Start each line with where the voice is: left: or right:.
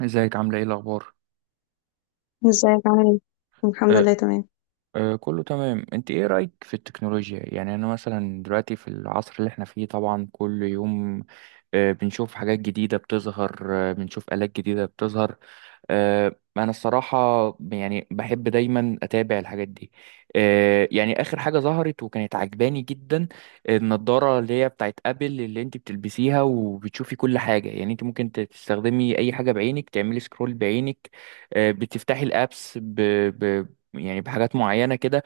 right: ازيك عاملة ايه الأخبار؟
left: ازيك عامل ايه. الحمد
right: أه
left: لله تمام.
right: أه، كله تمام، انت ايه رأيك في التكنولوجيا؟ يعني انا مثلا دلوقتي في العصر اللي احنا فيه طبعا كل يوم بنشوف حاجات جديدة بتظهر، بنشوف آلات جديدة بتظهر. انا الصراحه يعني بحب دايما اتابع الحاجات دي. يعني اخر حاجه ظهرت وكانت عجباني جدا النضاره اللي هي بتاعت ابل، اللي انت بتلبسيها وبتشوفي كل حاجه. يعني انت ممكن تستخدمي اي حاجه بعينك، تعملي سكرول بعينك، بتفتحي الابس ب... يعني بحاجات معينه كده.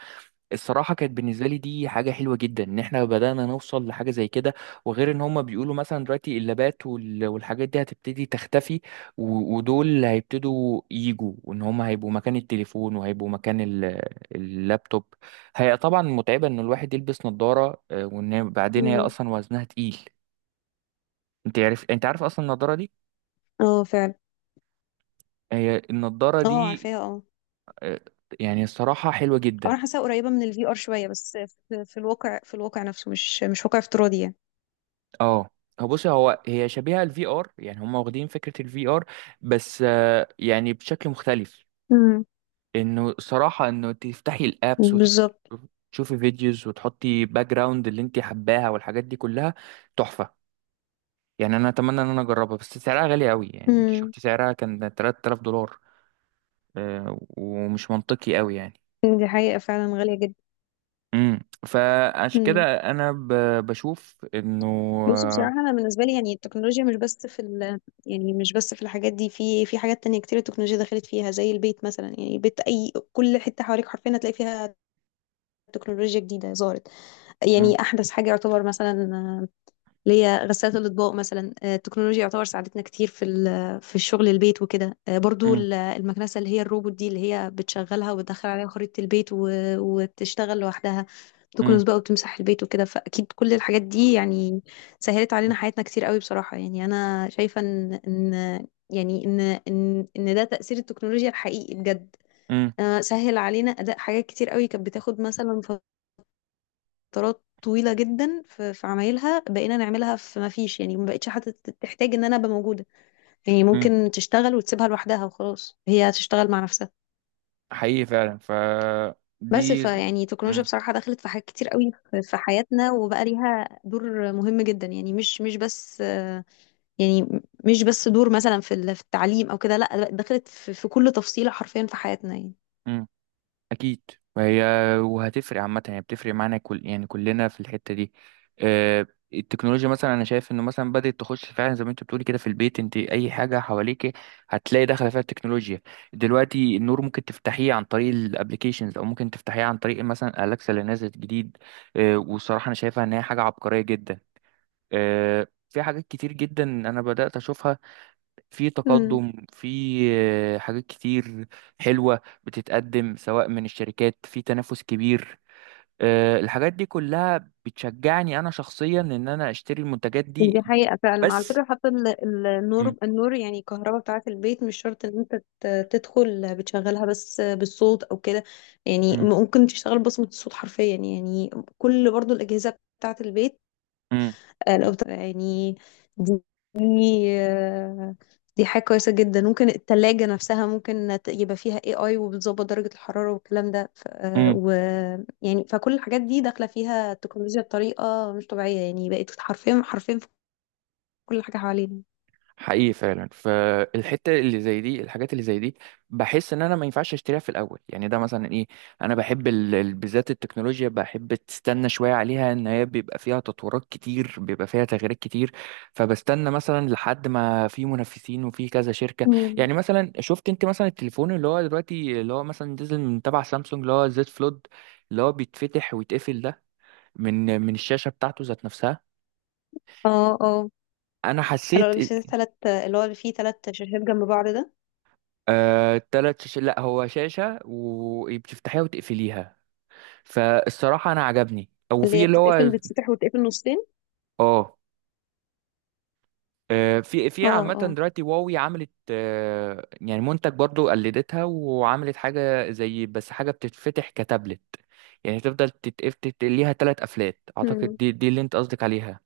right: الصراحة كانت بالنسبة لي دي حاجة حلوة جدا ان احنا بدأنا نوصل لحاجة زي كده. وغير ان هما بيقولوا مثلا دلوقتي اللابات والحاجات دي هتبتدي تختفي، ودول هيبتدوا يجوا، وان هما هيبقوا مكان التليفون وهيبقوا مكان اللابتوب. هي طبعا متعبة ان الواحد يلبس نظارة، وان بعدين هي
left: مم.
right: اصلا وزنها تقيل. انت عارف اصلا النظارة دي،
left: اه، فعلا.
right: هي النظارة
left: اه،
right: دي
left: عارفاها، اه.
right: آه، يعني الصراحة حلوة جدا.
left: انا حاساها قريبه من الفي ار شويه بس. في الواقع في الواقع نفسه، مش واقع افتراضي، يعني.
right: اه، هو بص، هي شبيهة الفي ار، يعني هم واخدين فكرة الفي ار، بس يعني بشكل مختلف.
left: امم.
right: انه صراحة انه تفتحي الابس
left: بالظبط.
right: وتشوفي فيديوز وتحطي باك جراوند اللي انت حباها والحاجات دي كلها تحفة. يعني انا اتمنى ان انا اجربها، بس سعرها غالي قوي. يعني انت
left: امم.
right: شفت سعرها كان 3000 دولار، ومش منطقي قوي يعني.
left: دي حقيقه فعلا، غاليه جدا.
right: امم فعشان كده
left: امم.
right: انا بشوف انه
left: بص،
right: آه،
left: بصراحه انا بالنسبه لي يعني التكنولوجيا مش بس في ال يعني مش بس في الحاجات دي، في حاجات تانية كتير التكنولوجيا دخلت فيها، زي البيت مثلا. يعني البيت اي كل حته حواليك حرفيا هتلاقي فيها تكنولوجيا جديده ظهرت.
right: مم،
left: يعني احدث حاجه يعتبر مثلا اللي هي غسالة الأطباق مثلا، التكنولوجيا يعتبر ساعدتنا كتير في الشغل البيت وكده. برضو
right: مم،
left: المكنسة اللي هي الروبوت دي، اللي هي بتشغلها وبتدخل عليها خريطة البيت و- وتشتغل لوحدها،
right: مم،
left: تكنس بقى وتمسح البيت وكده. فأكيد كل الحاجات دي يعني سهلت علينا حياتنا كتير قوي، بصراحة. يعني أنا شايفة إن إن يعني إن إن إن ده تأثير التكنولوجيا الحقيقي بجد.
right: مم،
left: سهل علينا أداء حاجات كتير قوي، كانت بتاخد مثلا فترات طويلة جدا في عمايلها، بقينا نعملها في ما فيش. يعني ما بقتش حتى تحتاج ان انا ابقى موجودة. يعني
right: مم،
left: ممكن تشتغل وتسيبها لوحدها وخلاص، هي هتشتغل مع نفسها.
right: حقيقي فعلا. ف
left: بس
right: دي
left: فيعني التكنولوجيا
right: مم.
left: بصراحة دخلت في حاجات كتير قوي في حياتنا، وبقى ليها دور مهم جدا. يعني مش بس يعني مش بس دور مثلا في التعليم او كده، لا، دخلت في كل تفصيلة حرفيا في حياتنا،
right: مم. اكيد. وهي وهتفرق عامه، يعني بتفرق معانا، كل يعني كلنا في الحته دي. آه، التكنولوجيا مثلا انا شايف انه مثلا بدات تخش فعلا زي ما انت بتقولي كده في البيت. انت اي حاجه حواليك هتلاقي داخله فيها التكنولوجيا. دلوقتي النور ممكن تفتحيه عن طريق الابليكيشنز او ممكن تفتحيه عن طريق مثلا الاكسا اللي نازل جديد. والصراحه انا شايفها ان هي حاجه عبقريه جدا. في حاجات كتير جدا انا بدات اشوفها، في
left: يعني.
right: تقدم في حاجات كتير حلوة بتتقدم، سواء من الشركات في تنافس كبير. الحاجات دي كلها بتشجعني أنا شخصيا إن أنا أشتري المنتجات دي.
left: دي حقيقة فعلا. على
right: بس
left: فكرة، حتى ال- ال-
right: مم،
left: النور النور يعني الكهرباء بتاعة البيت مش شرط ان انت تدخل بتشغلها، بس بالصوت او كده. يعني ممكن تشتغل بصمة الصوت حرفيا، يعني كل برضو الأجهزة بتاعة البيت.
right: مم،
left: يعني دي دي آه، دي حاجة كويسة جدا. ممكن التلاجة نفسها ممكن يبقى فيها اي اي، وبتظبط درجة الحرارة والكلام ده. ف- آه،
right: مم،
left: و يعني فكل الحاجات دي داخلة فيها التكنولوجيا بطريقة مش طبيعية، يعني بقت حرفيا حرفيا كل حاجة حوالينا.
right: حقيقي فعلا. فالحته اللي زي دي، الحاجات اللي زي دي بحس ان انا ما ينفعش اشتريها في الاول. يعني ده مثلا ايه، انا بحب بالذات التكنولوجيا بحب تستنى شويه عليها، ان هي بيبقى فيها تطورات كتير، بيبقى فيها تغييرات كتير. فبستنى مثلا لحد ما في منافسين وفي كذا شركه.
left: مم.
right: يعني مثلا شفت انت مثلا التليفون اللي هو دلوقتي اللي هو مثلا نزل من تبع سامسونج، اللي هو زد فلود، اللي هو بيتفتح ويتقفل ده من الشاشه بتاعته ذات نفسها.
left: اه، اه.
right: انا
left: انا
right: حسيت
left: اللي بيشتري تلات، اللي هو اللي فيه تلات شاشات جنب بعض ده.
right: تلات شاشات. لا، هو شاشة وبتفتحيها وتقفليها. فالصراحة أنا عجبني أو
left: اللي
right: في
left: هي
right: اللي
left: بتتقفل،
right: هو
left: بتتفتح وتتقفل نصين.
right: اه. في في
left: اه،
right: عامة
left: اه.
right: دلوقتي واوي عملت يعني منتج برضو قلدتها وعملت حاجة زي، بس حاجة بتتفتح كتابلت. يعني تفضل تتقف ليها تلات قفلات، أعتقد
left: مم.
right: دي اللي أنت قصدك عليها.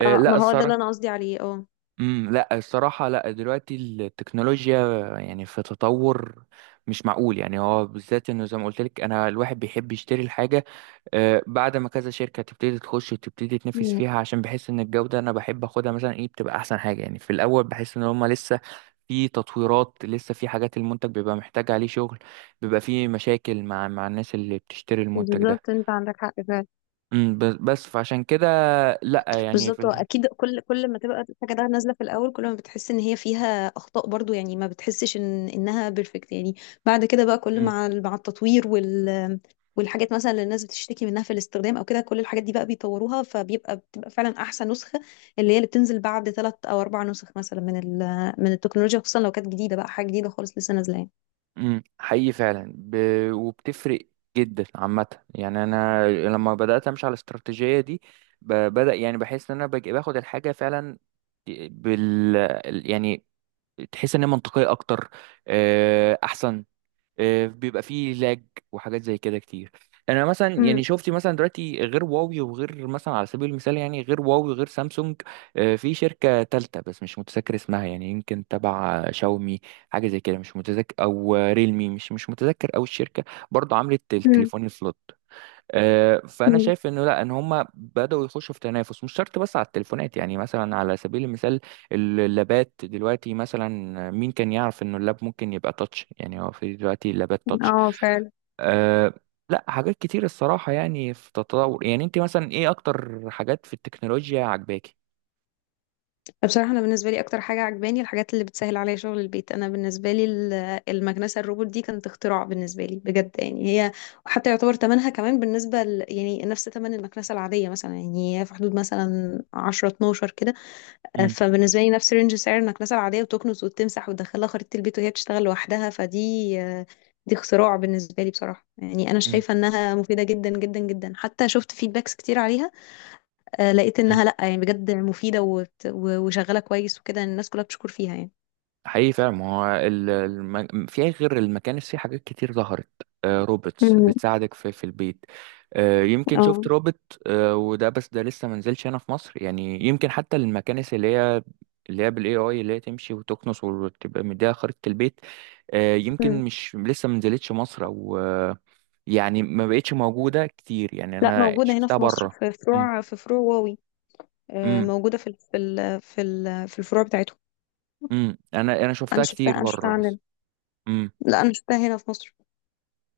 left: اه،
right: لا
left: ما هو ده اللي
right: الصراحة.
left: انا قصدي عليه، اه.
right: لا الصراحة، لا دلوقتي التكنولوجيا يعني في تطور مش معقول. يعني هو بالذات، انه زي ما قلت لك انا الواحد بيحب يشتري الحاجة بعد ما كذا شركة تبتدي تخش وتبتدي تنافس
left: مم.
right: فيها، عشان بحس ان الجودة انا بحب اخدها مثلا ايه، بتبقى احسن حاجة. يعني في الاول بحس ان هما لسه في تطويرات، لسه في حاجات المنتج بيبقى محتاج عليه شغل، بيبقى في مشاكل مع الناس اللي بتشتري المنتج ده.
left: بالظبط، انت عندك حق فعلا.
right: امم، بس فعشان كده لا، يعني في
left: بالظبط، هو اكيد كل ما تبقى الحاجه ده نازله في الاول كل ما بتحس ان هي فيها اخطاء، برضو يعني ما بتحسش ان انها بيرفكت، يعني. بعد كده بقى كل
right: امم.
left: مع التطوير والحاجات مثلا اللي الناس بتشتكي منها في الاستخدام او كده، كل الحاجات دي بقى بيطوروها بتبقى فعلا احسن نسخه، اللي هي اللي بتنزل بعد 3 أو 4 نسخ مثلا من التكنولوجيا، خصوصا لو كانت جديده بقى، حاجه جديده خالص لسه نازله، يعني.
right: حقيقي فعلا. وبتفرق جدا عامة. يعني أنا لما بدأت أمشي على الاستراتيجية دي بدأ يعني بحس إن أنا باخد الحاجة فعلا بال يعني تحس إن هي منطقية أكتر، أحسن. بيبقى فيه لاج وحاجات زي كده كتير. يعني انا مثلا يعني
left: امم،
right: شفتي مثلا دلوقتي غير هواوي وغير مثلا، على سبيل المثال يعني، غير هواوي وغير سامسونج في شركة تالتة بس مش متذكر اسمها، يعني يمكن تبع شاومي حاجة زي كده مش متذكر، او ريلمي مش متذكر، او الشركة برضه عملت
left: امم،
right: التليفون الفلوت. فانا
left: أمم.
right: شايف انه لا، ان هم بداوا يخشوا في تنافس مش شرط بس على التليفونات. يعني مثلا على سبيل المثال اللابات دلوقتي مثلا، مين كان يعرف انه اللاب ممكن يبقى تاتش؟ يعني هو في دلوقتي اللابات تاتش.
left: اه.
right: أه، لا حاجات كتير الصراحة، يعني في تطور. يعني انت مثلا ايه اكتر حاجات في التكنولوجيا عجباكي؟
left: بصراحة أنا بالنسبة لي أكتر حاجة عجباني الحاجات اللي بتسهل عليا شغل البيت. أنا بالنسبة لي المكنسة الروبوت دي كانت اختراع بالنسبة لي بجد. يعني هي حتى يعتبر تمنها كمان يعني نفس تمن المكنسة العادية مثلا، يعني هي في حدود مثلا 10 12 كده.
right: مم،
left: فبالنسبة لي نفس رينج سعر المكنسة العادية، وتكنس وتمسح وتدخلها خريطة البيت وهي بتشتغل لوحدها. فدي آه، دي اختراع بالنسبة لي بصراحة. يعني أنا شايفة إنها مفيدة جدا جدا جدا، حتى شفت فيدباكس كتير عليها. لقيت
right: مم،
left: انها لا، يعني بجد مفيده وبت- و- وشغاله كويس وكده، الناس كلها بتشكر فيها، يعني.
right: حقيقي فعلا. ما هو في غير المكانس في حاجات كتير ظهرت، روبوتس
left: امم.
right: بتساعدك في في البيت. يمكن شفت
left: اه.
right: روبوت، وده بس ده لسه ما نزلش هنا في مصر. يعني يمكن حتى المكانس اللي هي اللي هي بالاي اي، اللي هي تمشي وتكنس وتبقى مديها خريطة البيت، يمكن
left: مم.
right: مش، لسه ما نزلتش مصر او يعني ما بقتش موجودة كتير. يعني
left: لا،
right: انا
left: موجوده هنا
right: شفتها
left: في مصر،
right: بره.
left: في
right: امم
left: فروع في فروع واوي.
right: امم
left: موجوده في الفروع بتاعتهم.
right: انا
left: انا
right: شفتها
left: شفتها
right: كتير
left: انا
right: بره
left: شفتها
right: بس.
left: عندنا.
right: امم.
left: لا، انا شفتها هنا في مصر.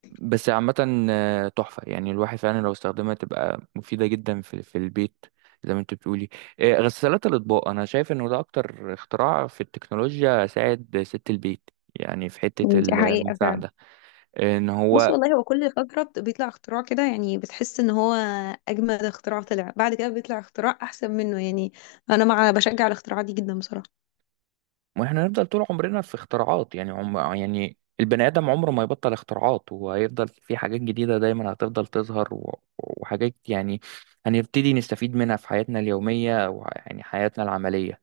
right: بس عامة تحفة. يعني الواحد فعلا لو استخدمها تبقى مفيدة جدا في في البيت زي ما انت بتقولي. غسالات الأطباق أنا شايف إنه ده أكتر اختراع في التكنولوجيا ساعد ست البيت، يعني في حتة
left: مم. دي حقيقة فعلا.
right: المساعدة. إن
left: بص،
right: هو،
left: والله هو كل فترة بيطلع اختراع كده، يعني بتحس ان هو اجمد اختراع طلع، بعد كده بيطلع اختراع احسن منه، يعني. انا بشجع الاختراعات دي جدا، بصراحة.
right: وإحنا هنفضل طول عمرنا في اختراعات. يعني عم، يعني البني آدم عمره ما يبطل اختراعات، وهيفضل في حاجات جديدة دايما هتفضل تظهر، وحاجات يعني هنبتدي نستفيد منها في حياتنا اليومية ويعني حياتنا العملية.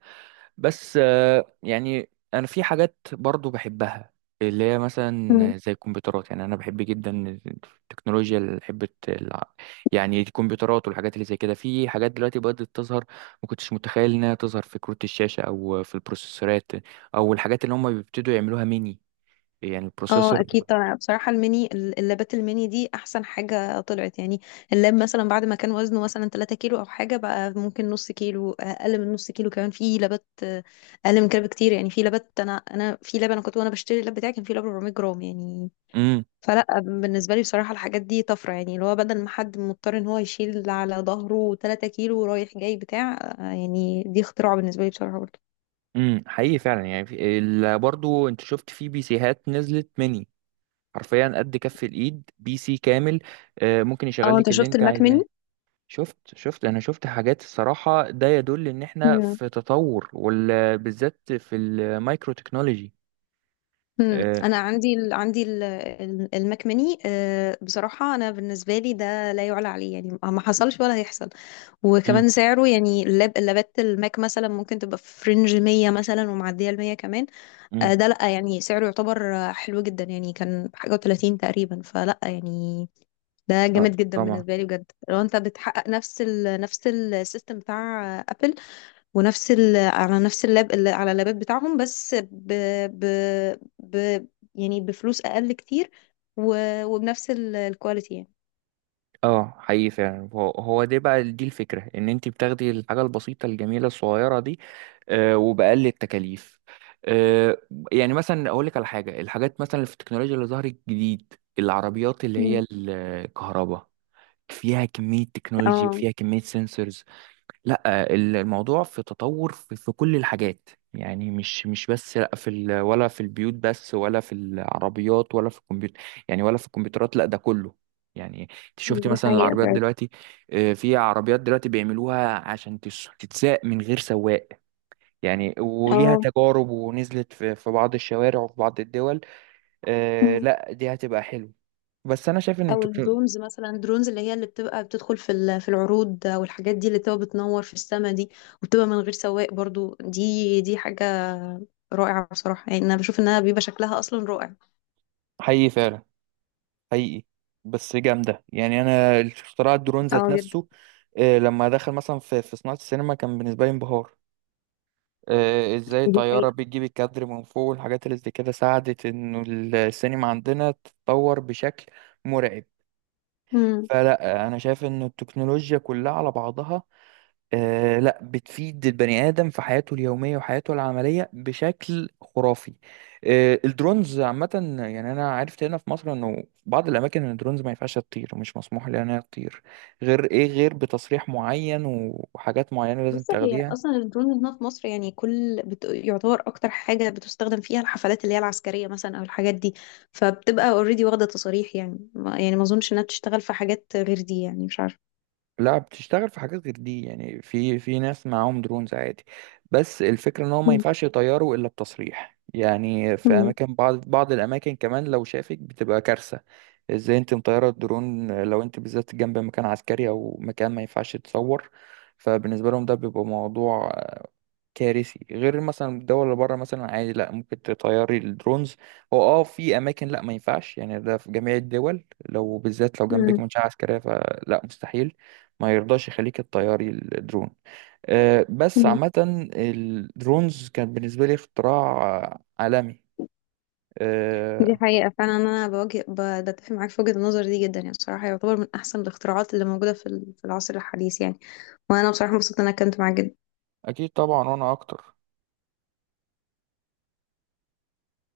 right: بس يعني انا في حاجات برضو بحبها اللي هي مثلا زي الكمبيوترات. يعني انا بحب جدا التكنولوجيا، اللي بحب يعني الكمبيوترات والحاجات اللي زي كده. في حاجات دلوقتي بدأت تظهر ما كنتش متخيل انها تظهر، في كروت الشاشة او في البروسيسورات، او الحاجات اللي هم بيبتدوا يعملوها ميني، يعني
left: اه،
right: البروسيسور.
left: اكيد طبعا. بصراحه الميني اللابات الميني دي احسن حاجه طلعت، يعني اللاب مثلا بعد ما كان وزنه مثلا 3 كيلو او حاجه، بقى ممكن نص كيلو، اقل من نص كيلو، كمان في لابات اقل من كده بكتير. يعني في لابات، انا في لاب، انا كنت وانا بشتري اللاب بتاعي كان في لاب 400 جرام، يعني.
right: امم
left: فلا، بالنسبه لي بصراحه الحاجات دي طفره، يعني اللي هو بدل ما حد مضطر ان هو يشيل على ظهره 3 كيلو رايح جاي بتاع، يعني دي اختراع بالنسبه لي، بصراحه، برضه.
right: حقيقي فعلا. يعني برضو انت شفت في بي سيهات نزلت ميني، حرفيا قد كف الايد بي سي كامل. ممكن يشغل
left: اه، انت
right: لك اللي
left: شفت
right: انت
left: الماك
right: عايزاه. شفت، انا شفت حاجات، الصراحة ده يدل ان احنا
left: ميني.
right: في تطور وبالذات في المايكرو تكنولوجي. آه،
left: انا عندي المكمني بصراحه انا بالنسبه لي ده لا يعلى عليه، يعني ما حصلش ولا هيحصل.
right: أم،
left: وكمان سعره، يعني اللابات الماك مثلا ممكن تبقى في فرنج 100 مثلا، ومعديه ال 100 كمان.
right: أم،
left: ده لا يعني سعره يعتبر حلو جدا، يعني كان حاجه و30 تقريبا، فلا يعني. ده
right: آه،
left: جامد جدا
right: طبعا.
left: بالنسبه لي بجد، لو انت بتحقق نفس نفس السيستم بتاع ابل، على نفس اللاب اللي على اللابات بتاعهم، بس ب... ب... يعني بفلوس اقل كتير، و... وبنفس الكواليتي، يعني.
right: اه حقيقي فعلا. هو هو ده بقى، دي الفكرة ان انت بتاخدي الحاجة البسيطة الجميلة الصغيرة دي وبأقل التكاليف. آه، يعني مثلا اقول لك على حاجة، الحاجات مثلا اللي في التكنولوجيا اللي ظهرت جديد، العربيات اللي
left: مم.
right: هي الكهرباء، فيها كمية تكنولوجي
left: اه،
right: وفيها كمية سنسورز. لا الموضوع في تطور في كل الحاجات. يعني مش بس لا في ولا في البيوت بس، ولا في العربيات، ولا في الكمبيوتر، يعني ولا في الكمبيوترات، لا ده كله. يعني انت شفتي
left: دي
right: مثلا
left: حقيقة
right: العربيات
left: فعلا.
right: دلوقتي في عربيات دلوقتي بيعملوها عشان تتساق من غير سواق. يعني وليها
left: اه.
right: تجارب ونزلت في بعض الشوارع وفي بعض الدول.
left: مم.
right: لا دي هتبقى حلو. بس انا شايف ان
left: او
right: التكنولوجيا
left: الدرونز مثلا، الدرونز اللي بتبقى بتدخل في العروض والحاجات دي، اللي بتبقى بتنور في السما دي، وبتبقى من غير سواق برضو. دي حاجة رائعة بصراحة، يعني انا بشوف انها بيبقى شكلها اصلا رائع.
right: حقيقي فعلا، حقيقي. بس جامدة. يعني أنا اختراع الدرون ذات
left: اه، جدا.
right: نفسه، لما دخل مثلا في في صناعة السينما كان بالنسبة لي انبهار. ازاي
left: دي
right: طيارة
left: حقيقة.
right: بتجيب الكادر من فوق والحاجات اللي زي كده، ساعدت انه السينما عندنا تتطور بشكل مرعب. فلا انا شايف ان التكنولوجيا كلها على بعضها آه لا بتفيد البني آدم في حياته اليومية وحياته العملية بشكل خرافي. آه الدرونز عامة، يعني أنا عرفت هنا في مصر إنه في بعض الأماكن إن الدرونز ما ينفعش تطير، مش مسموح لها إنها تطير غير إيه، غير بتصريح معين وحاجات معينة لازم
left: بص، هي
right: تاخديها.
left: اصلا الدرون هنا في مصر يعني يعتبر اكتر حاجه بتستخدم فيها الحفلات اللي هي العسكريه مثلا، او الحاجات دي، فبتبقى اوريدي واخده تصاريح. يعني ما... يعني ما اظنش انها بتشتغل في حاجات غير دي، يعني مش عارفه.
right: لا بتشتغل في حاجات غير دي، يعني في في ناس معاهم درونز عادي، بس الفكرة ان هو ما
left: مم.
right: ينفعش يطيروا الا بتصريح. يعني في
left: مم.
right: اماكن، بعض الاماكن كمان لو شافك بتبقى كارثة. ازاي انت مطيرة الدرون لو انت بالذات جنب مكان عسكري او مكان ما ينفعش تصور؟ فبالنسبة لهم ده بيبقى موضوع كارثي. غير مثلا الدول اللي بره مثلا عادي، لا ممكن تطيري الدرونز. هو اه في اماكن لا ما ينفعش، يعني ده في جميع الدول، لو بالذات لو جنبك
left: مم.
right: منشاه عسكريه فلا، مستحيل ما يرضاش يخليك تطيري الدرون. بس
left: مم.
right: عامه الدرونز كان بالنسبه لي اختراع عالمي.
left: دي
right: آه،
left: حقيقه فعلا، انا بتفق معاك في وجهه النظر دي جدا، يعني بصراحه يعتبر من احسن الاختراعات اللي موجوده في العصر الحديث، يعني. وانا بصراحه مبسوطه ان انا كنت معاك جدا.
right: اكيد طبعا، وانا اكتر.